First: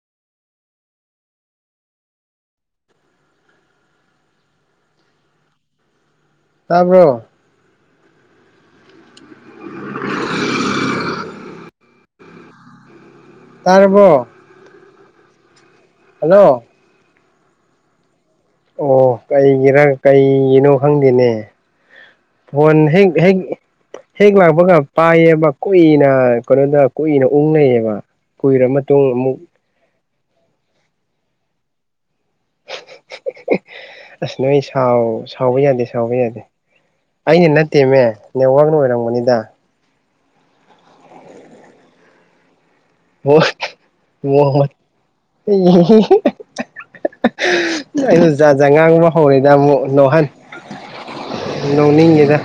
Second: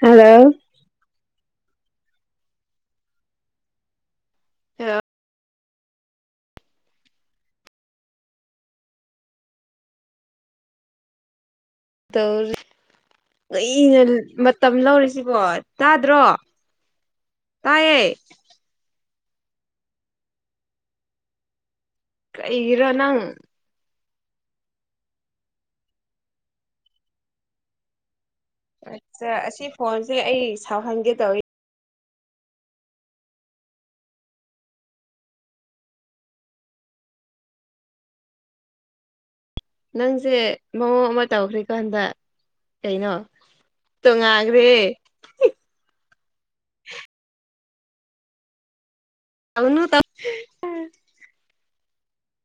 hello hello ꯇꯥꯕ꯭ꯔꯣ [inaudible] ꯇꯧ ꯑꯩꯅ ꯇꯥꯔꯕꯣ ꯃꯇꯝ ꯂꯧꯔꯤꯁꯤꯕꯣ ꯇꯥꯗ꯭ꯔꯣ ꯍꯜꯂꯣ ꯇꯥꯏꯌꯦ ꯑꯣ ꯀꯩꯒꯤꯔ ꯀꯩꯒꯤꯅꯣ ꯈꯪꯗꯦꯅꯦ ꯐꯣꯟ ꯀꯩꯒꯤꯔꯣ ꯍꯦꯛ ꯍꯦꯛ ꯅꯪ ꯍꯦꯛ ꯂꯥꯛꯄꯒ ꯄꯥꯏꯌꯦꯕ ꯀꯨꯏꯅ ꯀꯩꯅꯣꯗ ꯀꯨꯏꯅ ꯎꯪꯂꯩꯌꯦꯕ ꯑ ꯑꯁꯤ ꯐꯣꯟꯁꯦ ꯑꯩ ꯁꯥꯎꯍꯟꯒꯦ ꯇꯧꯋꯦ ꯑꯁ ꯅꯣꯏ ꯁꯥꯎꯕ ꯌꯥꯗꯦ ꯁꯥꯎꯕ ꯌꯥꯗꯦ ꯑꯩꯅ ꯅꯠꯇꯦꯃꯦ ꯅꯦꯠꯋꯥꯛꯅ ꯑꯣꯏꯔꯝꯒꯕꯅꯤꯗ ꯅꯪꯁꯦ ꯃꯑꯣꯡ ꯑꯃ ꯇꯧꯈ꯭ꯔꯤꯀꯥꯟꯗ ꯑꯣ ꯃꯣꯍ ꯇꯣꯉꯥꯟꯈ꯭ꯔꯦ [unintelligible] ꯑꯩꯅ ꯖꯥꯠꯖꯥꯠ ꯉꯥꯡꯕ ꯍꯧꯔꯦꯗ ꯇꯧꯅꯨ ꯑꯃꯨꯛ ꯇꯧ ꯅꯧꯍꯟ ꯅꯣꯛꯅꯤꯡꯉꯤꯗ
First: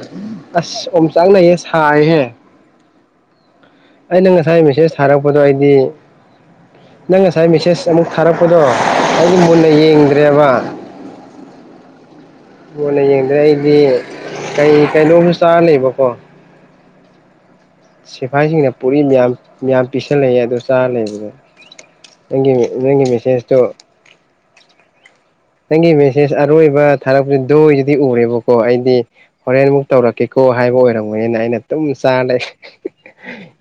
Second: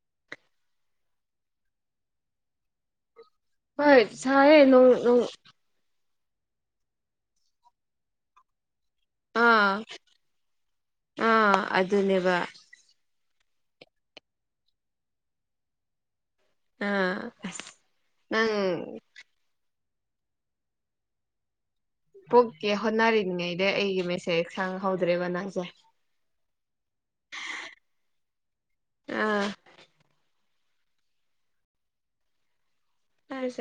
ꯑꯁ ꯑꯣꯝ ꯆꯥꯛꯅꯩꯌꯦ ꯁꯥꯏꯍꯦ ꯍꯣꯏ ꯑꯩꯅ ꯉꯁꯥꯏ ꯁꯥꯏꯌꯦ ꯅꯣꯡ ꯃꯦꯁꯦꯖ ꯅꯣꯡ ꯊꯥꯔꯛꯄꯗꯣ ꯑꯩꯗꯤ ꯅꯪ ꯉꯁꯥꯏ ꯃꯦꯁꯦꯖ ꯑꯃꯨꯛ ꯊꯥꯔꯛꯄꯗꯣ ꯑꯩꯗꯤ ꯃꯨꯟꯅ ꯑꯥ ꯌꯦꯡꯗ꯭ꯔꯦꯕ ꯑꯥ ꯑꯗꯨꯅꯦꯕ ꯃꯨꯟꯅ ꯌꯦꯡꯗ꯭ꯔꯦ ꯑꯩꯗꯤ ꯀꯩ ꯀꯩꯅꯣꯝꯁꯨ ꯆꯥꯔ ꯂꯩꯕꯀꯣ ꯑꯥ ꯅꯪ ꯁꯤꯐꯥꯏꯁꯤꯡꯅ ꯄꯨꯔꯤ ꯃꯌꯥꯝ ꯃꯌꯥꯝ ꯄꯤꯁꯜꯂꯛꯑꯦ ꯑꯗꯨ ꯆꯥꯔ ꯂꯩꯕꯗ ꯄꯣꯛꯀꯦ ꯍꯣꯠꯅꯔꯤꯉꯩꯗ ꯑꯩꯒꯤ ꯃꯦꯁꯦꯖ ꯈꯪꯍꯧꯗ꯭ꯔꯦꯕ ꯅꯪ ꯅꯪꯒꯤ ꯃꯦꯁꯦꯁ ꯑꯔꯣꯏꯕ ꯊꯥꯔꯛꯄꯁꯤ ꯑꯔꯣꯏꯕꯗꯨꯗꯤ ꯎꯔꯦꯕꯀꯣ ꯑꯩꯗꯤ ꯑꯥ ꯍꯣꯔꯦꯟꯃꯨꯛ ꯇꯧꯔꯛꯀꯦꯀꯣ ꯍꯥꯏꯕ ꯑꯣꯏꯔꯝꯕꯅꯤꯅ ꯑꯩꯅ ꯑꯗꯨꯨꯝ ꯆꯥꯔ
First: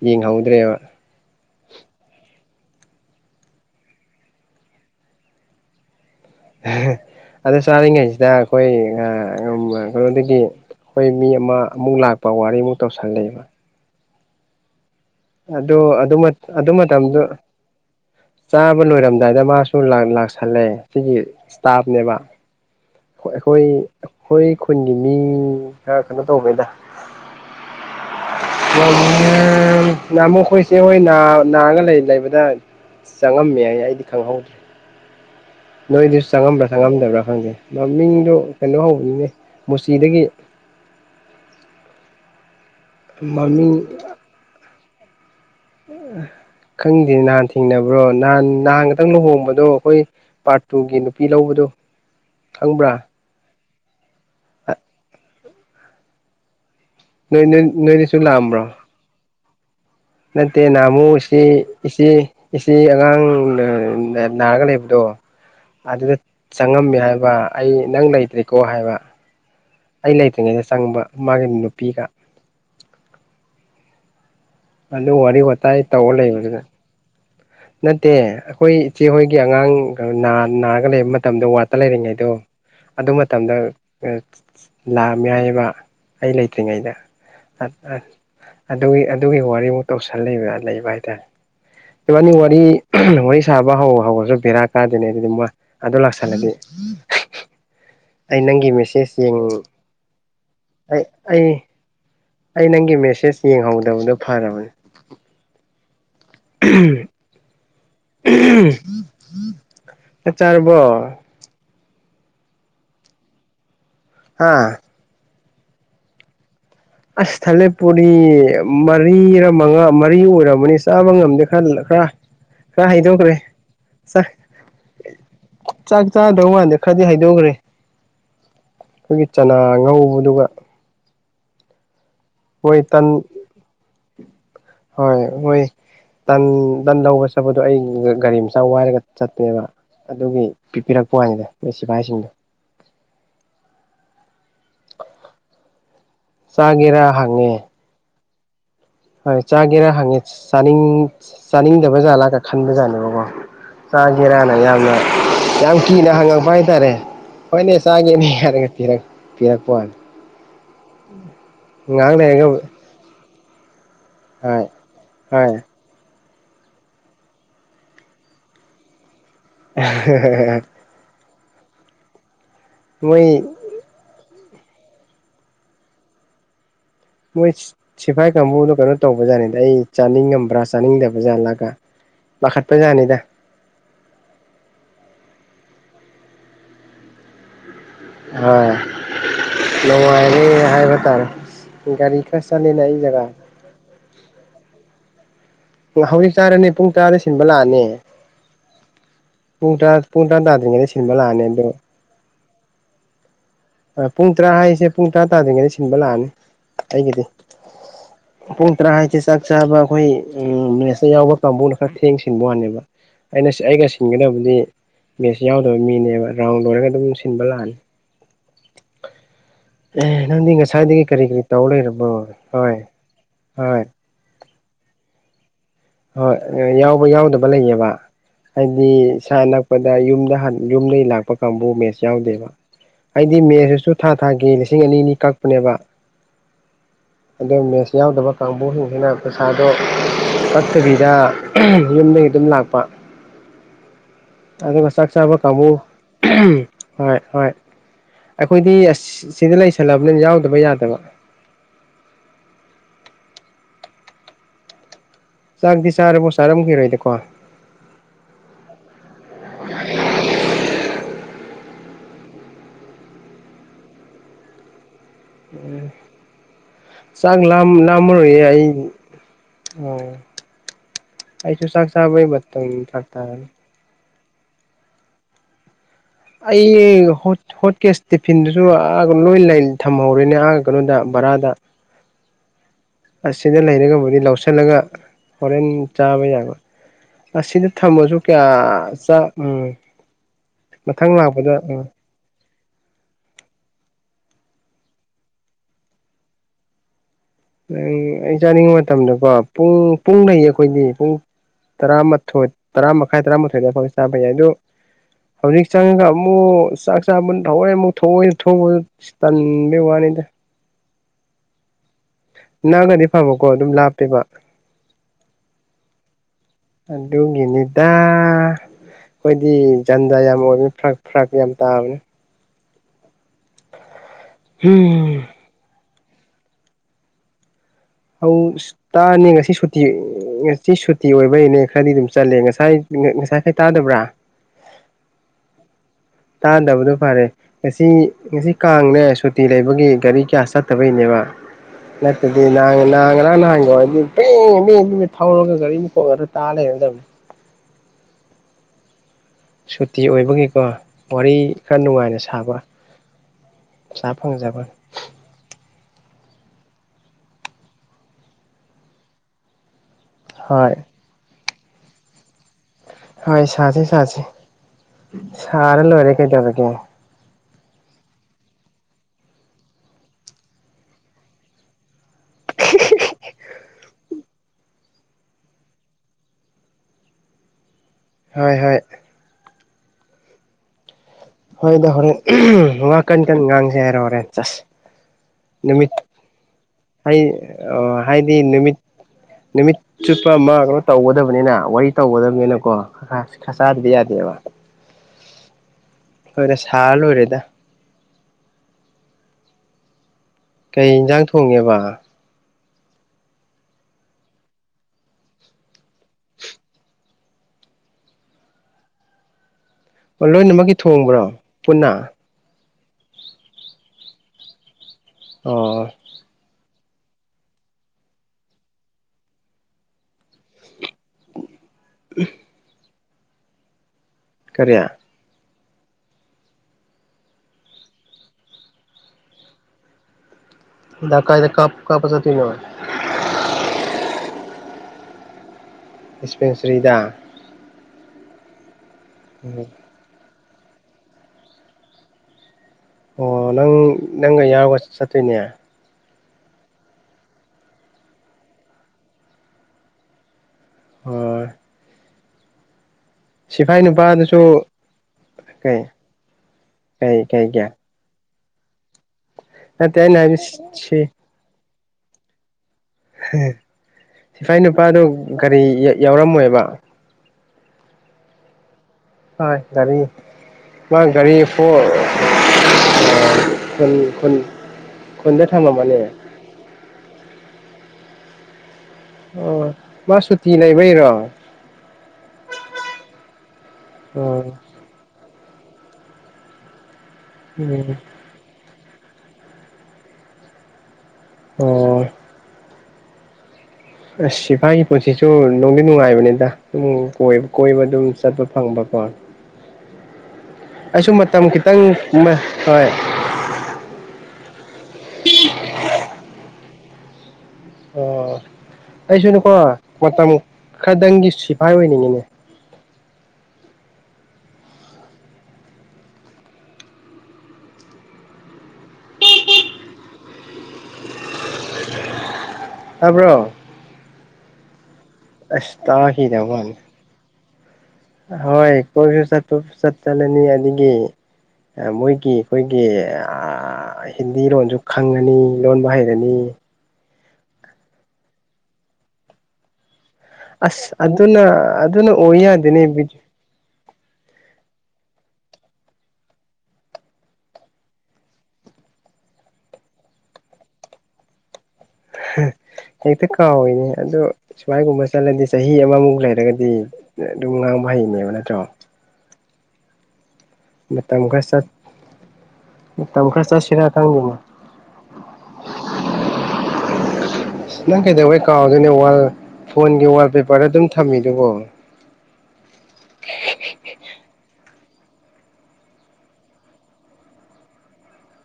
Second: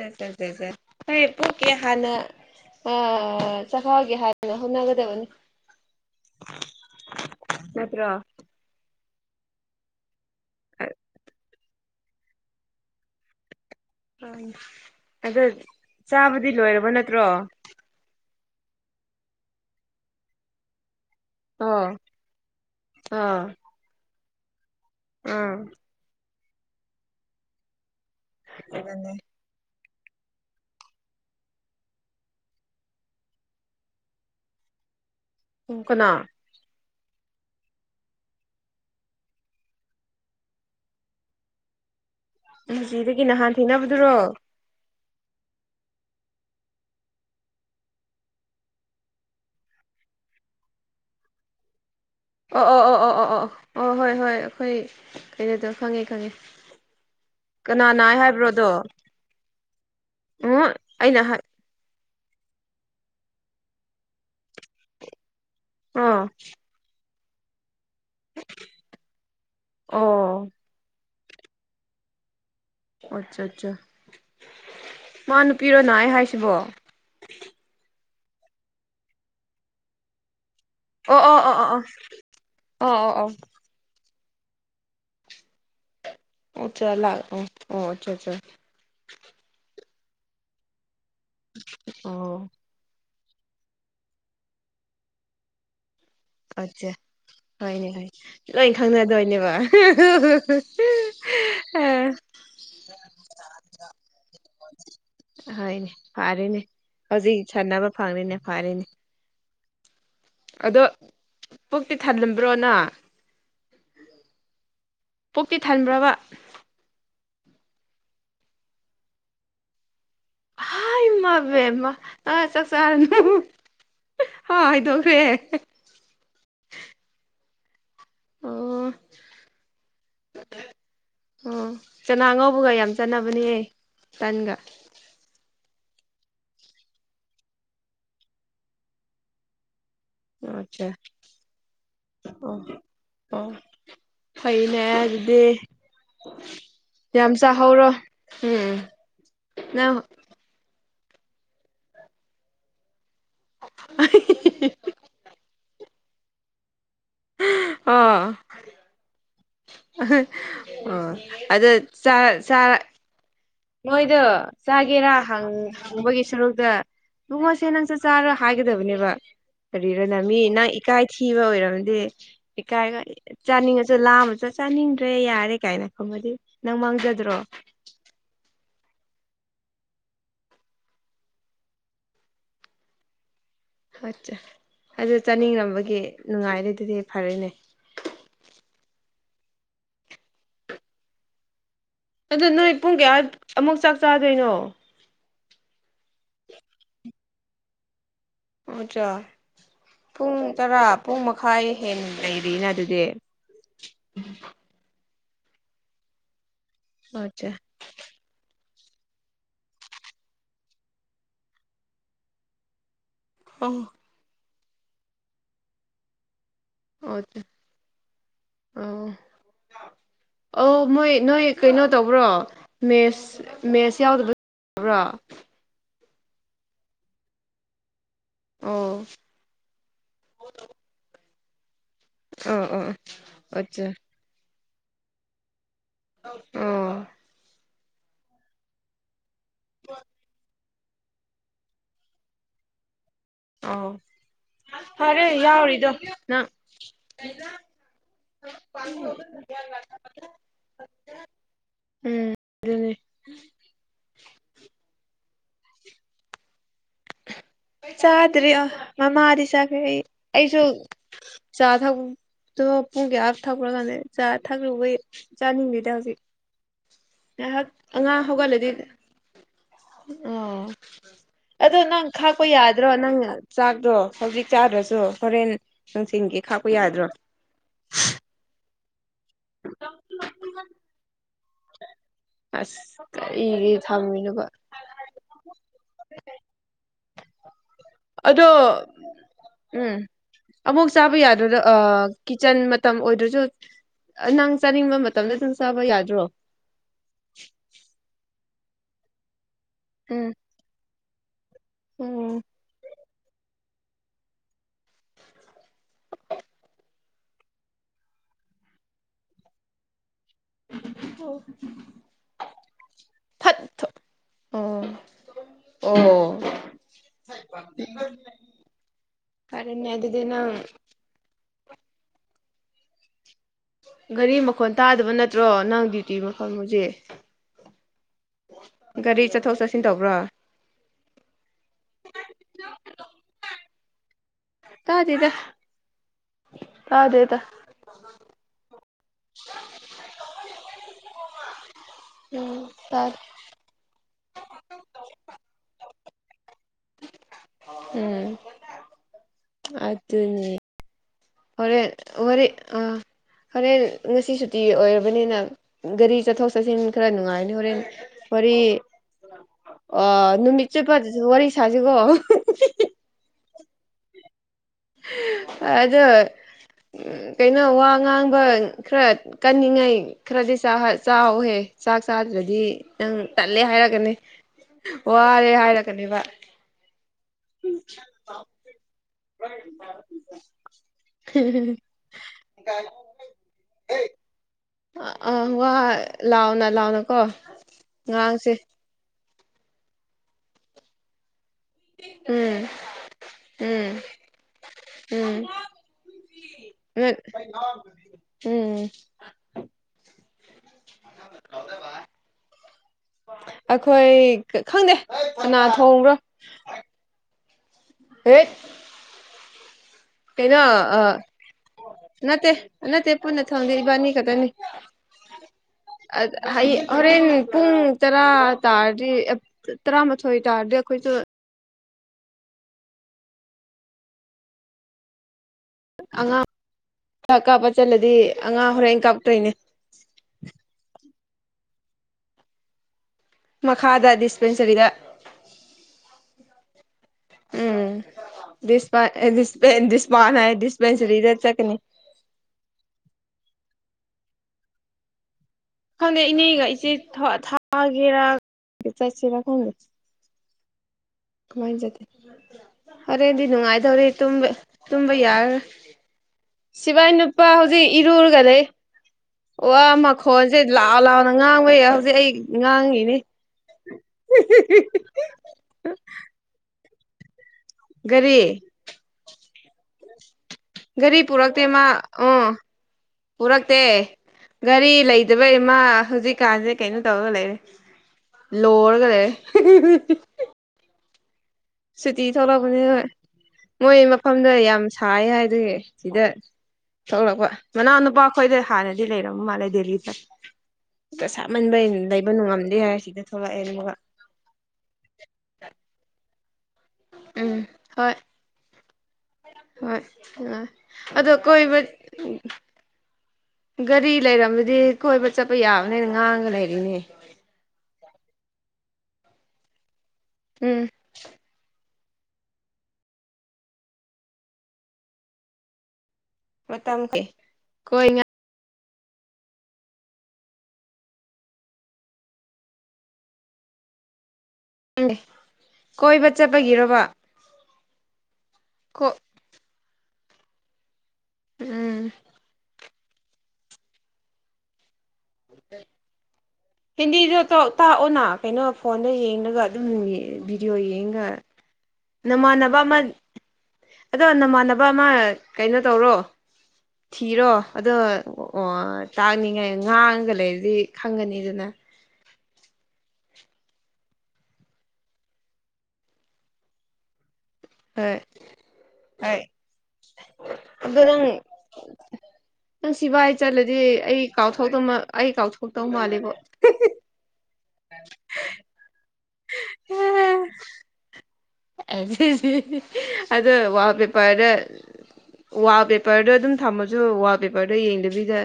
ꯌꯦꯡꯍꯧꯗ꯭ꯔꯦꯕ ꯑꯣ ꯆꯥꯕꯒꯤ ꯍꯥꯟꯅ ꯍꯣꯠꯅꯒꯗꯕꯅꯤ ꯑꯗ ꯅꯠꯇ꯭ꯔꯣ ꯆꯥꯔꯤꯉꯩꯁꯤꯗ ꯑꯩꯈꯣꯏ ꯑꯗꯨꯗꯒꯤ ꯑꯩꯈꯣꯏ ꯃꯤ ꯑꯃ ꯑꯃꯨꯛ ꯂꯥꯛꯄ ꯋꯥꯔꯤꯃꯨꯛ ꯇꯧꯁꯜꯂꯛꯑꯦꯕ ꯑ ꯑꯗꯨ ꯑꯗꯨ ꯑꯗꯨ ꯃꯇꯝꯗꯣ ꯅꯠꯇ꯭ꯔꯣ ꯆꯥꯕ ꯂꯣꯏꯔꯝꯗꯥꯏꯗ ꯃꯥꯁꯨ ꯂꯥꯛꯁꯜꯂꯦ ꯁꯤꯒꯤ ꯑꯣ ꯏꯁꯇꯥꯞꯅꯦꯕ ꯑꯥ ꯑꯩꯈꯣꯏ ꯑꯩꯈꯣꯏ ꯈꯨꯟꯒꯤ ꯃꯤ ꯍꯥꯏꯔꯀꯅ ꯇꯧꯕꯗ ꯑꯗꯨꯅꯦ ꯅꯍꯟꯃꯨꯛ ꯈꯣꯏꯆꯦ ꯍꯣꯏ ꯅꯥꯔꯒ ꯂꯩꯕꯗ ꯆꯪꯉꯝꯃꯦ ꯑꯩꯗꯤ ꯈꯪꯍꯧꯗ꯭ꯔꯦ ꯀꯅꯥ ꯅꯣꯏꯗꯨꯁꯨ ꯆꯪꯉꯝꯕ꯭ꯔꯥ ꯆꯪꯉꯝꯗꯕ꯭ꯔꯥ ꯈꯪꯗꯦ ꯃꯃꯤꯡꯗꯨ ꯀꯩꯅꯣ ꯍꯧꯕꯅꯤꯅꯦ ꯃꯨꯆꯤꯗꯒꯤ ꯁꯤꯗꯒꯤ ꯅꯍꯥꯟ ꯃꯃꯤꯡ ꯊꯦꯡꯅꯕꯗꯨꯔꯣ ꯈꯪꯗꯦ ꯅꯍꯥꯟ ꯊꯦꯡꯅꯕ꯭ꯔꯣ ꯅꯍꯥꯟ ꯅꯍꯥꯟ ꯈꯛꯇꯪ ꯂꯨꯍꯣꯡꯕꯗꯣ ꯑꯩꯈꯣꯏ ꯄꯥꯔꯠ ꯇꯨꯒꯤ ꯅꯨꯄꯤ ꯂꯧꯕꯗꯨ ꯑꯣ ꯑꯣ ꯑꯣ ꯑꯣ ꯑꯣ ꯑꯣ ꯑꯣ ꯍꯣꯏ ꯍꯣꯏ ꯑꯩꯈꯣꯏ ꯀꯩꯅꯣꯗ ꯈꯪꯉꯦ ꯈꯪꯉꯦ ꯅꯣꯏ ꯀꯅꯥ ꯅꯥꯏ ꯅꯣꯏꯗꯁꯨ ꯂꯥꯛꯑꯝꯕ꯭ꯔꯣ ꯍꯥꯏꯕ꯭ꯔꯣꯗꯣ ꯅꯠꯇꯦ ꯎꯝ ꯅꯍꯥꯟꯃꯨꯛ ꯑꯩꯅ ꯍꯥꯏ ꯏꯆꯦ ꯏꯆꯦ ꯏꯁꯤ ꯑꯉꯥꯡ ꯅꯥꯔꯒ ꯂꯩꯕꯗꯣ ꯑꯗꯨꯗ ꯑꯣ ꯆꯪꯉꯝꯃꯦ ꯍꯥꯏꯕ ꯑꯩ ꯅꯪ ꯂꯩꯇ꯭ꯔꯤꯀꯣ ꯍꯥꯏꯕ ꯑꯩ ꯑꯣ ꯂꯩꯇ꯭ꯔꯤꯉꯩꯗ ꯆꯪꯕ ꯃꯥꯒꯤ ꯅꯨꯄꯤꯒ ꯑꯠꯆꯥ ꯑꯠꯆꯥ ꯑꯗꯨ ꯃꯥ ꯋꯥꯔꯤ ꯋꯥꯇꯥꯏ ꯅꯨꯄꯤꯔꯣ ꯅꯥꯏ ꯍꯥꯏ ꯇꯧꯔ ꯍꯥꯏꯁꯤꯕꯣ ꯂꯩꯕꯗꯨꯗ ꯅꯠꯇꯦ ꯑꯩꯈꯣꯏ ꯏꯆꯦꯍꯣꯏꯒꯤ ꯑꯉꯥꯡ ꯂꯩꯕ ꯑꯣ ꯑꯣ ꯃꯇꯝꯗ ꯑꯣ ꯑꯣ ꯋꯥꯔꯗꯠꯇ ꯑꯣ ꯂꯩꯔꯤꯉꯩꯗꯣ ꯑꯣ ꯑꯗꯨ ꯑꯣ ꯑꯣ ꯃꯇꯝꯗ ꯂꯥ ꯃꯌꯥꯏꯕ ꯑꯩ ꯂꯩꯇ꯭ꯔꯤꯉꯩꯗ ꯑꯣ ꯂꯥꯛ ꯑꯣ ꯑꯣ ꯑꯆꯥ ꯑꯆꯥ ꯑꯗꯨꯒꯤ ꯑꯗꯨꯒꯤ ꯋꯥꯔꯤꯃꯨ ꯇꯧꯁꯜꯜꯂꯤꯕ ꯂꯩꯕ ꯍꯥꯏꯇꯥꯔꯦ ꯎ [inaudible] ꯏꯕꯥꯅꯤ ꯋꯥꯔꯤ ꯋꯥꯔꯤ ꯁꯥꯕ ꯍꯧꯔ ꯍꯧꯔꯁꯨ ꯕꯦꯔꯥ ꯀꯥꯗꯅꯦ ꯑꯗꯨꯗꯤ ꯃꯣꯏ ꯑꯗꯨ ꯂꯥꯛꯁꯜꯂꯗꯤ ꯑꯆꯥ ꯍꯣꯏꯅꯦ ꯍꯣꯏ ꯑꯩ ꯅꯪꯒꯤ ꯂꯣꯏ ꯃꯦꯁꯦꯖ ꯌꯦꯡ ꯈꯪꯅꯗꯣꯏꯅꯦꯕ ꯑꯩ ꯑꯩ ꯑ ꯑꯩ ꯅꯪꯒꯤ ꯃꯦꯁꯦꯁ ꯌꯦꯡꯍꯧꯗꯕꯗꯣ ꯐꯔꯕꯅꯦ ꯍꯣꯏꯅꯦ ꯐꯔꯤꯅꯦ ꯍꯧꯖꯤꯛ ꯁꯥꯟꯅꯕ ꯐꯪꯅꯤꯅꯦ ꯐꯔꯤꯅꯦ ꯆꯥꯛ ꯆꯥꯔꯕꯣ ꯑꯗꯣ ꯄꯨꯛꯇꯤ ꯊꯜꯂꯝꯕ꯭ꯔꯣꯅ ꯍꯥꯥ ꯄꯣꯛꯇꯤ ꯊꯟꯕ꯭ꯔꯕ ꯑꯁ ꯊꯂꯦ ꯄꯨꯔꯤ ꯃꯔꯤꯔ ꯃꯉꯥ ꯃꯔꯤ ꯑꯣꯏ ꯅꯤ ꯆꯥꯕ ꯍꯥꯏꯃ ꯉꯝꯗꯦ ꯈꯔ ꯕꯦꯝꯃ ꯈꯔ ꯈꯔ ꯍꯩꯗꯣꯛꯈ꯭ꯔꯦ ꯆꯥꯛ ꯍꯣꯏ ꯍꯥꯏꯗꯧꯔꯦ ꯆꯥꯛ ꯆꯥꯗꯧ ꯃꯥꯟꯗꯦ ꯈꯔꯗꯤ ꯍꯥꯏꯗꯣꯛꯈ꯭ꯔꯦ ꯑꯣ ꯑꯩꯈꯣꯏꯒꯤ ꯆꯅꯥ ꯉꯧꯕꯗꯨꯒ ꯑꯣ ꯆꯅꯥꯉꯧꯕꯒ ꯃꯣꯏ ꯌꯥꯝ ꯇꯟ ꯆꯥꯟꯅꯕꯅꯦꯍ ꯇꯟꯒ ꯍꯣꯏ ꯍꯣꯏ ꯇꯟ ꯇꯟ ꯂꯧꯕ ꯆꯠꯄꯗꯣ ꯑꯩ ꯒꯥꯔꯤ ꯃꯆꯥ ꯋꯥꯏꯔꯒ ꯆꯠꯄꯅꯦꯕ ꯑꯗꯨꯒꯤ ꯑꯆꯥ ꯄꯤꯕꯤꯔꯛꯄ ꯍꯥꯏꯅꯤꯗ ꯅꯣꯏ ꯁꯤꯐꯥꯏꯁꯤꯡꯗꯣ ꯑꯣ ꯑꯣ ꯐꯩꯅꯦ ꯑꯗꯨꯗꯤ ꯆꯥꯒꯦꯔꯥ ꯌꯥꯝ ꯍꯪꯉꯦ ꯆꯥꯍꯧꯔꯣ ꯎꯝ ꯍꯣꯏ ꯆꯥꯒꯦꯔꯥ ꯅꯪ ꯍꯪꯉꯦꯥꯅꯤꯡ ꯆꯥꯅꯤꯡꯗꯕ ꯖꯥꯠꯂꯥꯒ ꯈꯟꯕꯖꯥꯠꯅꯦꯕꯀꯣ ꯆꯥꯒꯦꯔꯥꯅ ꯌꯥꯝꯅ ꯌꯥꯝ ꯀꯤꯅ ꯍꯪꯉꯛꯄ ꯍꯥꯏꯇꯥꯔꯦ ꯍꯣꯏꯅꯦꯆꯒꯦꯅꯤ ꯌꯥꯔꯦꯒꯔ ꯑꯣ ꯑꯗ ꯉꯥꯏꯍꯥꯛ ꯆꯥꯔ ꯂꯩꯔꯒ ꯆꯥꯔꯥ ꯃꯣꯏꯗꯣ ꯍꯣꯏ ꯆꯥꯒꯦꯔꯥ ꯍꯥꯡ ꯍꯣꯏ ꯍꯣꯡꯕꯒꯤ ꯁꯔꯨꯛꯇ ꯊꯣꯡꯉꯁꯦ ꯅꯪ ꯆꯥꯛ ꯆꯥꯔ ꯍꯥꯏꯒꯗꯕꯅꯦꯕ ꯀꯔꯤꯔꯣ ꯅꯃꯤ ꯅꯪ ꯏꯀꯥꯏ ꯊꯤꯕ ꯑꯣꯏꯔꯝꯗꯦ ꯏꯀꯥꯏꯒ ꯃꯣꯏ ꯆꯥꯅꯤꯡꯉꯁꯨ ꯂꯥꯝꯃꯁꯨ ꯆꯥꯅꯤꯡꯗ꯭ꯔꯦ ꯌꯥꯔꯦ ꯀꯥꯏꯅ ꯈꯪꯃꯗꯤ ꯅꯪ ꯃꯥꯡꯖ ꯃꯣꯏ ꯁꯤꯐꯥꯏ ꯀꯥꯡꯕꯨꯗꯣ ꯀꯩꯅꯣ ꯇꯧꯕꯖꯥꯠꯅꯤꯗ ꯑꯩ ꯆꯥꯅꯤꯡꯉꯝꯕ꯭ꯔꯥ ꯆꯥꯅꯤꯡꯗꯕꯖꯥꯠꯂꯒ ꯃ ꯃꯈꯠꯄꯖꯅꯤꯗ ꯑꯆꯥ ꯑꯗꯨ ꯆꯥꯅꯤꯡꯝꯕꯒꯤ ꯅꯨꯡꯉꯥꯏꯔꯦ ꯑꯗꯨꯗꯤ ꯐꯔꯦꯅꯦ ꯍꯣꯏ ꯅꯨꯡꯉꯥꯏꯅꯤ ꯍꯥꯏꯕ ꯇꯥꯔꯦ ꯒꯥꯔꯤ ꯈꯥ ꯑꯗꯨ ꯅꯣꯏ ꯄꯨꯡ ꯆꯂꯤꯅꯑꯩ ꯖꯒꯥ ꯀꯌꯥ ꯑꯃꯨꯛ ꯆꯥꯛ ꯆꯥꯗꯣꯏꯅꯣ ꯍꯧꯖꯤꯛ ꯆꯥꯔꯅꯤ ꯄꯨꯡ ꯇꯔꯥꯗ ꯁꯤꯟꯕ ꯂꯥꯛꯑꯅꯤ ꯑꯆꯥꯥ ꯄꯨꯡ ꯇꯔꯥ ꯄꯨꯡ ꯇꯔꯥ ꯇꯥꯗ꯭ꯔꯤꯉꯩꯗ ꯁꯤꯟꯕ ꯄꯨꯡ ꯂꯥꯛꯑꯅꯤ ꯑꯗꯣ ꯃꯈꯥꯏ ꯍꯦꯟ ꯂꯩꯔꯤꯅ ꯑꯗꯨꯗꯤ ꯄꯨꯡ ꯇꯔꯥ ꯍꯥꯏꯔꯤꯁꯦ ꯄꯨꯡ ꯇꯔꯥ ꯇꯥꯗ꯭ꯔꯤꯉꯩꯗ ꯁꯤꯟꯕ ꯂꯥꯛꯑꯅꯤ ꯑꯩꯒꯤꯗꯤ ꯑꯠꯆꯥ ꯄꯨꯡ ꯇꯔꯥ ꯍꯥꯏꯁꯦ ꯆꯥꯛ ꯆꯥꯕ ꯑꯩꯈꯣꯏ ꯃꯦꯁꯇ ꯌꯥꯎꯕ ꯀꯥꯡꯥꯕꯨꯅ ꯈꯔ ꯊꯦꯡ ꯁꯤꯟꯕ ꯋꯥꯅꯦꯕ ꯑꯩꯅ ꯑꯣ ꯑꯩꯒ ꯁꯤꯟꯒꯗꯕꯗꯤ ꯃꯕꯦꯠꯁ ꯌꯥꯎꯗꯕ ꯃꯤꯅꯦꯕ ꯔꯥꯎꯟ ꯂꯣꯏꯔꯒ ꯑꯗꯨꯝ ꯑꯣ ꯁꯤꯟꯕ ꯂꯥꯛꯑꯅꯤ ꯑꯣ ꯑꯦ ꯅꯪꯗꯤ ꯑꯣ ꯉꯁꯥꯏꯗꯒꯤ ꯃꯣꯏ ꯀꯔꯤ ꯀꯔꯤ ꯅꯣꯏ ꯇꯧ ꯀꯩꯅꯣ ꯂꯩꯔꯕꯣ ꯇꯧꯕ꯭ꯔꯣ ꯍꯣꯏ ꯃꯦꯁ ꯍꯣꯏ ꯃꯦꯁ ꯌꯥꯎꯗꯕ ꯌꯥꯕ꯭ꯔꯣ ꯍꯣꯏ ꯌꯥꯎꯕ ꯌꯥꯎꯗꯕ ꯂꯩꯌꯦꯕ ꯍꯥꯏꯗꯤ ꯑꯣ ꯁꯥꯟꯅꯛꯄꯗ ꯌꯨꯝꯗ ꯌꯨꯝꯗꯒꯤ ꯂꯥꯛꯄ ꯀꯛꯄ ꯀꯥꯡꯕꯨ ꯃꯦꯠꯆ ꯌꯥꯎꯗꯦꯕ ꯑꯣ ꯑꯣ ꯍꯥꯏꯗꯤ ꯃꯦꯠꯆꯁꯤꯁꯨ ꯑꯆꯥ ꯊꯥ ꯊꯥꯒꯤ ꯂꯤꯁꯤꯡ ꯑꯅꯤ ꯑꯅꯤ ꯀꯛꯄꯅꯦꯕ ꯑꯣ ꯑꯗꯣ ꯃꯦꯁ ꯌꯥꯎꯗꯕ ꯀꯥꯡꯕꯨꯁꯤꯡꯁꯤꯅ ꯄꯩꯁꯥꯗꯣ ꯎ [inaudible] ꯐꯠꯇꯕꯤꯗ ꯌꯨꯝꯗꯒꯤ ꯑꯗꯨꯝ ꯂꯥꯛꯄ ꯑꯣ ꯑꯗꯨ ꯆꯥꯛ ꯆꯥꯕ ꯐꯔꯦ ꯀꯕꯨꯨ ꯌꯥꯎꯔꯤꯗꯣ ꯅꯪ ꯍꯣꯢ ꯍꯣꯢ ꯑꯩꯈꯣꯏꯗꯤ ꯑꯁ ꯁꯤꯗ ꯂꯩꯁꯜꯂꯑꯕꯅꯤꯅ ꯌꯥꯎꯗꯕ ꯌꯥꯗꯕ ꯎꯝ ꯑꯗꯨꯅꯦ ꯆꯥꯛꯗꯤ ꯆꯥꯔꯕꯨ ꯆꯥꯔꯝꯈꯤꯔꯣꯏꯗꯀꯣ ꯆꯥꯗ꯭ꯔꯔꯤ ꯃꯃꯥꯗꯤ ꯆꯥꯈ꯭ꯔ ꯑꯩ ꯑꯩꯁꯨ ꯆꯥ ꯊꯒꯗꯣ ꯄꯨꯡꯒꯦ ꯊꯒ꯭ꯔꯥꯅ ꯆ ꯊꯒ꯭ꯔꯩ ꯆꯅꯤꯡꯗꯗ ꯍꯧꯖꯤꯛ ꯆꯥꯡ ꯉꯥꯏꯍꯥꯛ ꯑꯉꯥꯡ ꯂꯅꯥꯃꯨꯌꯦ ꯑꯩ ꯍꯧꯒꯠꯂꯗꯤ ꯎ ꯑꯣ ꯑꯗꯣ ꯑꯩꯁꯨꯨ ꯅꯪ ꯈꯥꯛꯄ ꯁꯥꯕꯣꯏꯕꯠꯇ ꯌꯥꯗ꯭ꯔꯣ ꯊ ꯅꯪ ꯇꯔ ꯆꯥꯛꯇꯣ ꯍꯧꯖꯤꯛ ꯆꯥꯗ꯭ꯔꯁꯨ ꯍꯣꯔꯦꯟ ꯅꯨꯡꯊꯤꯟꯒꯤ ꯑꯩ ꯈꯥꯛꯄ ꯌꯥꯗ꯭ꯔꯣ ꯍꯣꯠ ꯍꯣꯠ ꯀꯦꯁꯇꯦ ꯐꯤꯟꯗꯨꯁꯨ ꯑꯥ ꯂꯣꯏ ꯊꯝꯍꯧꯔꯦꯅꯦ ꯑꯥꯒ ꯀꯩꯅꯣꯗ ꯕꯔꯥꯗ ꯑꯁ ꯑꯁꯤꯗ ꯀꯔꯤꯒꯤ ꯂꯩꯔꯒꯕꯨꯗꯤ ꯊꯝꯃꯤꯅꯣꯕ ꯂꯧꯁꯤꯜꯂꯒ ꯍꯣꯔꯦꯟ ꯆꯥꯕ ꯌꯥꯕ ꯑꯁꯤꯗ ꯊꯝꯃꯁꯨ ꯑꯗꯣ ꯀꯌꯥ ꯎꯝ ꯑꯃꯨꯛ ꯃꯊꯪ ꯆꯥꯕ ꯂꯥꯛꯄꯗ ꯌꯥꯗꯗ ꯑ ꯎꯝ ꯀꯤꯠꯆꯟ ꯃꯇꯝ ꯑꯣꯏꯗ꯭ꯔꯁꯨ ꯑ ꯅꯪ ꯆꯥꯅꯤꯡꯕ ꯃꯇꯝꯗ ꯑꯗꯨꯝ ꯆꯥꯕ ꯌꯥꯗ꯭ꯔꯣ ꯑꯩ ꯆꯥꯅꯤꯡꯕ ꯃꯇꯝꯗꯀꯣ ꯄꯨꯡ ꯄꯨꯡ ꯎꯝ ꯂꯩꯌꯦ ꯑꯩꯈꯣꯏꯗꯤ ꯄꯨꯡ ꯎꯝ ꯇꯔꯥꯃꯥꯊꯣꯏ ꯇꯔꯥ ꯃꯈꯥꯏ ꯇꯔꯥꯃꯥꯊꯣꯏꯗꯐꯥꯎ ꯆꯥꯕ ꯌꯥꯏ ꯑꯗꯨ ꯍꯧꯖꯤꯛ ꯆꯪꯉꯒ ꯑꯃꯨꯛ ꯆꯥꯛ ꯆꯥꯕ ꯊꯑꯣꯏ ꯑꯃꯨꯛ ꯊꯑꯣꯏꯅ ꯊꯣꯡꯕ ꯁꯤꯇꯥꯟꯕꯩ ꯋꯥꯅꯤꯗ ꯍ [inaudible] ꯅꯥꯒꯗꯤ ꯐꯃꯀꯣ ꯑꯗꯨꯝ ꯂꯥꯞꯄꯦꯕ ꯑꯣ ꯑꯣ ꯑꯗꯨꯒꯤꯅꯤꯗ ꯑꯩꯈꯣꯏꯗꯤ ꯐꯔꯦꯅꯦ ꯖꯟꯖꯥ ꯑꯗꯨꯗꯤ ꯌꯥꯝ ꯅꯪ ꯑꯣꯏꯕ ꯐ꯭ꯔꯛ ꯐꯔꯥꯛ ꯌꯥꯝ ꯇꯥꯑꯕꯅꯤꯅꯦ ꯒꯥꯔꯤ ꯃꯈꯣꯟ ꯇꯥꯗꯕ ꯍꯝ ꯅꯠꯇ꯭ꯔꯣ ꯅꯪ ꯗ꯭ꯌꯨꯇꯤ ꯃꯐꯝ ꯍꯧꯁꯛ ꯍꯧ ꯒꯥꯔꯤ ꯇꯥꯅꯤ ꯉꯁꯤ ꯆꯠꯊꯣꯛ ꯆꯠꯁꯤꯟ ꯁꯨꯤ ꯇꯧꯕ꯭ꯔꯣ ꯉꯁꯤ ꯁꯨꯇꯤ ꯑꯣꯏꯕꯩꯅꯦ ꯈꯔꯗꯤ ꯑꯗꯨꯝ ꯆꯠꯂꯦ ꯉꯁꯥꯏ ꯉꯁꯥꯏ ꯈꯩ ꯇꯥꯗꯕ꯭ꯔꯥ ꯇꯥꯗꯦꯗꯥ ꯇꯥꯗꯕꯗꯨ ꯐꯔꯦ ꯉꯁꯤ ꯉꯁꯤ ꯀꯥꯡꯅꯦ ꯁꯨꯇꯤ ꯂꯩꯕꯒꯤ ꯒꯥꯔꯤ ꯀꯌꯥ ꯆꯠꯇꯕꯩꯅꯦꯕ ꯅꯠꯇꯗꯤꯍ ꯎꯝ ꯅꯍꯥꯟ ꯇꯥꯗꯦ ꯉꯔꯥꯡ ꯅꯍꯥꯟꯒ ꯍꯥꯏꯗꯤ ꯑꯦꯅꯦꯅꯦ ꯊꯥꯎꯔꯒ ꯀꯒꯥꯔꯤ ꯀꯔ ꯇꯥꯜꯂꯦ ꯍꯥꯏꯦꯟꯗꯕꯅꯤ ꯎꯝ ꯁꯨꯇꯤ ꯑꯗꯨꯅꯦ ꯑꯣꯏꯕꯒꯤꯀꯣ ꯋꯥꯔꯤ ꯈꯔ ꯍꯣꯔꯦꯟ ꯅꯨꯡꯉꯥꯏꯅ ꯋꯥꯔꯤ ꯁꯥꯕ ꯍꯣꯔꯦꯟ ꯄꯩꯁꯥ ꯉꯁꯤ ꯁꯨꯇꯤ ꯐꯪꯖꯕꯅꯤ ꯑꯣꯏꯔꯕꯅꯤꯅ ꯒꯥꯔꯤ ꯆꯠꯊꯣꯛ ꯆꯠꯁꯤꯟ ꯈꯔ ꯅꯨꯡꯉꯥꯏꯅꯤ ꯍꯣꯔꯦꯟ ꯍꯣꯔꯦ ꯑ ꯅꯨꯃꯤꯠ ꯍꯣꯏ ꯆꯨꯞꯄꯗꯁꯨ ꯋꯥꯔꯤ ꯁꯥꯁꯤꯀꯣ ꯍꯣꯏ ꯁꯥꯁꯦ ꯁꯥꯁꯦ ꯁꯥꯔ ꯑꯗꯣ ꯂꯣꯏꯔꯦ ꯀꯩꯗꯧꯔꯥꯒꯦ ꯀꯩꯅꯣ ꯋꯥ ꯉꯥꯡꯕ ꯈꯔ ꯀꯅꯤꯡꯉꯥꯏ ꯈꯔꯗꯤ ꯆꯥꯛ ꯆꯥꯍꯦ ꯆꯥꯛ ꯆꯥꯗ꯭ꯔꯗꯤ ꯅꯪ ꯇꯠꯂꯦ ꯍꯥꯏꯔꯒꯅꯤ ꯋꯥꯔꯦ ꯍꯥꯏꯔꯛꯀꯅꯤꯕ ꯍꯣꯏ ꯍꯣꯏ ꯔ [unintelligible] ꯍꯣꯏꯗ ꯍꯣꯔꯦꯟ ꯉ ꯀꯟ ꯀꯟ ꯉꯥꯡꯁꯦ ꯍꯥꯏꯔꯣ ꯍꯣꯔꯦꯟ ꯆꯁ ꯑꯥ ꯋꯥ ꯅꯨꯃꯤꯠ ꯂꯥꯎꯅ ꯍꯥꯏ ꯂꯥꯎꯅꯀꯣ ꯑ ꯍꯥꯏꯗꯤ ꯉꯥꯡꯁꯦ ꯅꯨꯃꯤꯠ ꯅꯨꯃꯤꯠ ꯆꯨꯞꯄ ꯑꯃ ꯀꯩꯅꯣ ꯇꯧꯒꯗꯕꯅꯤꯅ ꯋꯥꯔꯤ ꯎꯝ ꯇꯧꯒꯗꯕꯅꯤꯅꯀꯣ ꯈꯆꯥꯥꯗꯨꯗꯤ ꯌꯥꯗꯦꯕ ꯎꯝ ꯑꯩꯈꯣꯏꯅ ꯁꯥꯔ ꯂꯣꯏꯔꯦꯗ ꯎꯝ ꯎꯝ ꯀꯩ ꯌꯦꯟꯖꯥꯡ ꯊꯣꯡꯉꯦꯕ ꯑꯩꯈꯣꯏ ꯈꯪꯗꯦ ꯀꯅꯥ ꯊꯣꯡꯕ꯭ꯔꯣ ꯑꯦ ꯑꯣ ꯀꯩꯅꯣ ꯂꯣꯏꯅꯃꯛꯀꯤ ꯑ ꯊꯣꯡꯕ꯭ꯔꯣ ꯄꯨꯟꯅ ꯅꯠꯇꯦ ꯅꯠꯇꯦ ꯄꯨꯟꯅ ꯊꯪꯗꯦ ꯏꯕꯥꯅꯤ ꯈꯛꯇꯅꯤ ꯑꯣ ꯌꯦ ꯍꯣꯔꯦꯟ ꯄꯨꯡ ꯇꯔꯥ ꯇꯥꯔꯗꯤ ꯇꯔꯥ ꯃꯊꯣꯏ ꯇꯥꯔꯗ ꯑꯩꯈꯣꯏ ꯆ [unintelligible] ꯀꯔꯤ ꯑꯉꯥꯡ ꯊ ꯀꯥꯞꯄ ꯆꯠꯂꯗꯤ ꯑꯉꯥꯡ ꯍꯣꯔꯦꯟ ꯀꯥꯞꯇꯣꯏꯅꯦ ꯗꯗꯥ ꯀꯥꯏꯗ ꯀꯞ ꯀꯥ ꯆ ꯊꯅꯉ ꯃꯈꯥꯗ ꯗꯤꯁꯄꯦꯟꯁꯔꯤꯗ ꯗꯤꯁꯄꯦꯟꯁꯔꯤꯗ ꯎꯝꯄꯄꯁꯄꯥꯟ ꯍꯥꯏꯗꯤꯁꯄꯦꯟꯁꯔꯤꯗ ꯆꯀꯅꯤ ꯑꯣ ꯅꯪ ꯅꯪꯒ ꯌꯥꯎꯒ ꯆꯠꯇꯣꯏꯅꯦ ꯈꯪꯗꯦ ꯏꯅꯦꯒ ꯏꯆꯦ ꯊꯥꯒꯦꯔꯥ ꯆꯠꯁꯤꯔꯥ ꯈꯪꯗꯦ ꯑꯣ ꯀꯃꯥꯏꯅꯦ ꯐꯔꯦꯟꯗꯤ ꯁꯤꯐꯥꯏ ꯅꯨꯡꯉꯥꯏꯗꯧꯔꯤ ꯅꯨꯄꯥꯗꯨꯁꯨ ꯇꯨꯝꯕ ꯌꯥꯔ ꯀꯩ ꯁꯤꯋꯥꯥꯏ ꯀꯩ ꯅꯨꯄꯥ ꯀꯩꯒꯤ ꯍꯧꯖꯤꯛ ꯏꯔꯨꯒꯅꯦ ꯑꯣ ꯅꯠꯇꯦ ꯑꯩꯅ ꯍꯥꯏꯕꯗꯤ ꯃꯈꯣꯟꯁꯦ ꯂꯥꯎ ꯁꯤ ꯂꯥꯎꯅ ꯉꯥꯡꯕ ꯌꯥ ꯍꯧꯖꯤꯛ ꯑꯩ ꯉꯥꯡꯉꯤ ꯁꯤꯐꯥꯏ ꯅꯨꯄꯥꯗꯨꯣ ꯒꯥꯔꯤ ꯌꯥꯎꯔꯝꯃꯣꯏꯕ ꯒꯥꯔꯤ ꯍꯥꯏ ꯕꯤꯕꯤ ꯒꯥꯔꯤ ꯄꯨꯔꯛꯇꯦ ꯃꯥ ꯎ ꯄꯨꯔꯛꯇꯦ ꯈꯨꯟ ꯈꯨꯟ ꯒꯥꯔꯤ ꯈꯨꯟꯗ ꯂꯩꯗꯕꯩ ꯏꯃꯥ ꯊꯝꯃꯝꯃꯅꯤ ꯍꯧꯖꯤꯛ ꯀꯥꯖꯦ ꯀꯩꯅ ꯇꯧ ꯂꯩꯔꯦ ꯂꯣꯒꯔꯦ ꯑꯣ ꯃꯥ ꯁꯨꯇꯤ ꯂꯩꯕꯩꯔꯣ ꯁꯨꯇꯤ ꯊꯣꯛꯂꯛꯄꯅꯤ ꯍꯣꯏ ꯃꯣꯏ ꯃꯐꯝꯗ ꯎꯝ ꯌꯥꯝ ꯁꯥꯏꯌꯦ ꯍꯥꯏꯗꯨꯒꯤ ꯁꯤꯗ ꯊꯣꯛꯂꯛꯄ ꯃꯅꯥꯎꯅꯨꯄꯥ ꯑꯩꯈꯣꯏꯗ ꯍꯥꯟꯅꯗꯤ ꯂꯩꯔꯝꯕ ꯃꯥꯜꯂꯦ ꯗꯦꯜꯂꯤꯗ ꯑꯁꯃꯟꯕ ꯑꯣ ꯂꯩꯕ ꯉꯝꯗꯦ ꯍꯥꯏꯁꯤꯗ ꯊꯂ ꯌꯦꯜꯃꯒ ꯑꯁ ꯁꯤꯐꯥꯏꯒꯤ ꯄꯨꯟꯁꯤꯁꯨ ꯅꯨꯡꯗꯤ ꯅꯨꯡꯉꯥꯏꯕꯅꯤꯗ ꯑꯗꯨꯝ ꯀꯣꯏꯕ ꯎꯝ ꯀꯣꯏꯕ ꯑꯗꯨꯝ ꯍꯣꯏ ꯆꯠꯄ ꯐꯪꯕ ꯑꯣ ꯍꯣꯏ ꯑ ꯑꯩꯁꯨ ꯃꯇꯝ ꯈꯤꯇꯪ ꯍꯣꯏ ꯒꯥꯔꯤ ꯂꯩꯔꯝꯝꯕꯗꯤ ꯀꯣꯏꯕ ꯆꯠꯄ ꯌꯥꯕꯅꯦꯅ ꯉꯥꯡꯉꯒ ꯂꯩꯔꯤꯅꯦ ꯑꯣ ꯑꯩꯁꯨꯅꯦꯀꯣ ꯃꯇꯝ ꯎꯝ ꯈꯔꯗꯪꯒꯤ ꯁꯤꯐꯥꯏ ꯑꯣꯏꯅꯤꯡꯉꯤꯅꯦ ꯍ ꯃꯇꯝ ꯀꯣꯏ ꯉ ꯇꯥꯕ꯭ꯔꯣ ꯪ ꯑꯁ ꯀꯣꯏꯕ ꯇꯥꯈꯤꯗꯕ ꯋꯥꯅꯤ ꯆꯠꯄꯒꯤꯔꯕ ꯍꯣꯏ ꯀꯣ ꯀꯣꯚꯌ ꯆꯠꯄ ꯆꯠ ꯆꯂꯅꯤ ꯑꯒꯤ ꯎꯝ ꯃꯣꯏꯒꯤ ꯑꯩꯈꯣꯏ ꯒꯤ ꯍꯤꯟꯗꯤ ꯂꯣꯟꯁꯨ ꯈꯪꯉꯅꯤ ꯂꯣꯟꯕ ꯍꯩꯔꯅꯤ ꯍꯤꯟꯗꯤꯗ ꯇꯥꯛꯑꯣꯅ ꯀꯩꯅꯣ ꯐꯣꯟꯗ ꯌꯦꯡꯉꯒ ꯑꯗꯨꯝ ꯕꯤꯗꯤꯑꯣ ꯑꯁ ꯌꯦꯡꯒ ꯑꯗꯨꯅ ꯑꯗꯨꯅ ꯑꯣꯏ ꯅꯃꯥꯟꯅꯕ ꯌꯥꯗꯦꯅꯦ ꯑꯃ ꯑꯗꯣ ꯅꯃꯥꯟꯅꯕ ꯑꯃ ꯀꯩꯅꯣ ꯇꯧꯔꯣ ꯊꯤꯔꯣ ꯑꯗꯣ ꯑꯣ ꯇꯥꯛꯅꯤꯉꯥꯏ ꯉꯥꯡꯉꯒ ꯂꯩꯔꯤꯗꯤ ꯈꯪꯒꯅꯤꯗꯅ ꯍꯦꯛꯇ ꯀꯥꯎꯏꯅꯦ ꯑꯗꯣ ꯁꯨꯃꯥꯏꯒꯨꯝꯕ ꯆꯠꯂꯗꯤ ꯆꯍꯤ ꯑꯃꯃꯨꯛ ꯂꯩꯔꯒꯗꯤ ꯑꯗꯨꯝ ꯉꯥꯡꯕ ꯍꯣꯏ ꯍꯩꯕ ꯅꯠꯇ꯭ꯔꯣ ꯍꯣꯏ ꯑꯗꯣ ꯅꯪ ꯃꯇꯝ ꯈꯔ ꯆꯠ ꯅꯪ ꯁꯤ ꯃꯇꯝ ꯚꯥꯏ ꯈꯔ ꯆꯠꯂꯗꯤ ꯆꯠꯁꯤꯔꯥ ꯑꯩ ꯈꯪꯗꯦꯅꯦ ꯀꯥꯎꯊꯣꯛꯇꯧ ꯑꯩ ꯀꯥꯎꯊꯣꯛꯇꯧ ꯃꯥꯜꯂꯦꯕꯣ ꯅꯪ ꯀꯩꯗꯧꯕꯩ ꯀꯥꯎꯗꯣꯏꯅꯦ ꯐꯣꯟꯒꯤ ꯋꯥꯜꯄꯦꯄꯔꯗ ꯑꯗꯨꯝ ꯊꯝꯃꯤꯗꯨꯕꯣ ꯑꯗꯣ ꯋꯥꯜꯄꯦꯕꯔꯗ ꯋꯥꯜ ꯄꯦꯄꯔꯗꯣ ꯑꯗꯨꯝ ꯊꯝꯃꯁꯨ ꯋꯥꯜ ꯄꯦꯄꯔꯗꯣ ꯌꯦꯡꯗꯕꯤꯗ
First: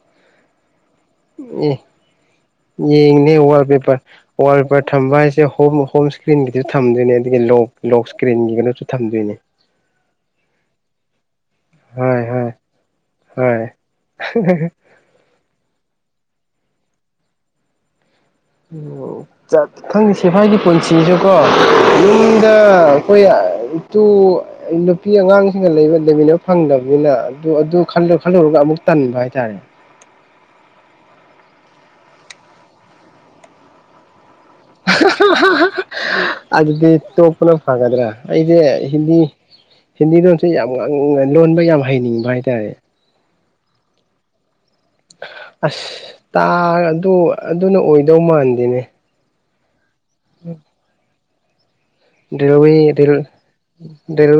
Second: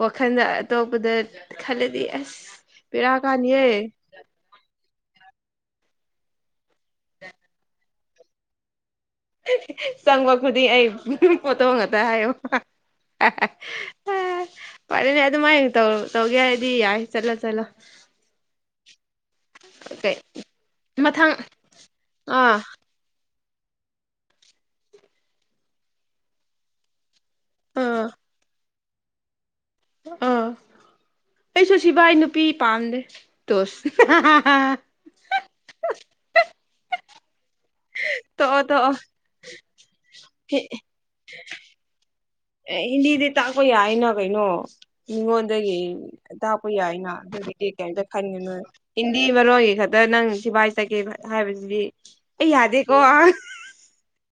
ꯋꯥꯈꯜꯗ ꯑꯇꯣꯞꯄꯗ ꯈꯜꯂꯗꯤ ꯑꯁ ꯑꯦ ꯕꯦꯔꯥ ꯌꯦꯉꯦ ꯀꯥꯅꯤꯌꯦ ꯋꯥꯜꯄꯦꯄꯔ ꯋꯥꯜ ꯄꯦꯄꯔ ꯊꯝꯕ ꯍꯥꯏꯁꯦ ꯍꯣꯝ ꯍꯣꯝ ꯏꯁꯀ꯭ꯔꯤꯟꯒꯤꯗꯨꯁꯨ ꯊꯝꯗꯣꯏꯅꯦ ꯑꯗꯒꯤ ꯂꯣꯛ ꯂꯣꯛ ꯏꯁꯀ꯭ꯔꯤꯟꯒꯤꯒꯅꯁꯨ ꯊꯝꯗꯣꯏꯅꯦ ꯆꯪꯕ ꯈꯨꯗꯤꯡ ꯑꯩ ꯄꯣꯠꯇꯣ ꯉꯛꯗ ꯍꯣꯏ ꯍꯣꯏ ꯍꯣꯏ ꯐꯔꯦꯅꯦ ꯑꯗꯨꯃꯥꯏꯅꯧꯔ ꯇꯧꯒꯦ ꯍꯥꯏꯔꯗꯤ ꯌꯥꯏ ꯆꯠꯂ ꯆꯠꯂꯣ ꯑꯣ ꯈꯪꯉ ꯀꯩ ꯁꯤꯦꯐꯥꯏꯒꯤ ꯄꯨꯟꯁꯤꯁꯨ ꯃꯊꯪ ꯀꯣ ꯃꯤꯗ ꯑꯥ ꯑꯩꯈꯣꯏ ꯏꯇꯨ ꯅꯨꯄꯤ ꯑꯉꯥꯡꯁꯤꯡꯒ ꯂꯩꯕ ꯂꯩꯃꯤꯟꯅꯕ ꯐꯪꯗꯕꯅꯤꯅ ꯑꯗꯨ ꯑꯗꯨ ꯑꯥ ꯈꯜꯂꯨꯔꯒ ꯑꯃꯨꯛ ꯇꯟꯕ ꯍꯥꯏꯇꯥꯔꯦ ꯑ ꯑꯩꯁꯨ ꯁꯤꯚꯥꯏ ꯅꯨꯄꯤ ꯄꯥꯝꯗꯦ ꯇꯣ ꯍꯥ ꯍꯥ ꯑꯗꯨꯗꯤ ꯇꯣꯞꯄꯅ ꯐꯒꯗ꯭ꯔꯥ ꯑꯩꯁꯦ ꯇꯣꯛꯑꯣ ꯇꯣꯛꯑꯣ ꯍꯤꯟꯗꯤ ꯍꯤꯟꯗꯤꯂꯣꯟꯁꯦ ꯌꯥꯝ ꯉꯥꯡ ꯎ ꯂꯣꯟꯕ ꯌꯥꯝ ꯍꯩꯅꯤꯡꯕ ꯍꯥꯏꯇꯥꯔꯦ ꯍꯤꯟꯗꯤ ꯇꯥꯛꯄꯥ ꯌꯥꯏꯅ ꯀꯩꯅꯣ ꯃꯤꯉꯣꯟꯗꯒꯤ ꯑꯁ ꯇꯥ ꯇꯥꯛꯄ ꯌꯥꯏꯅ ꯑꯗꯨ ꯑꯗꯨꯗꯒꯤ ꯑꯗꯨꯅ ꯀꯩꯝꯇ ꯑꯣꯏꯗꯧ ꯈꯟꯒꯅꯨ ꯃꯥꯟꯗꯦꯅꯦ ꯍꯤꯟꯗꯤ ꯃꯔꯣꯟꯒꯤ ꯈꯛꯇ ꯅꯪ ꯁꯤꯐꯥꯏ ꯆꯠꯒꯦ ꯍꯥꯏꯕꯁꯤꯗꯤ ꯑꯩ ꯗꯔꯕꯤ ꯌꯥꯗꯦꯀꯣ ꯗ ꯗꯦꯔ ꯑ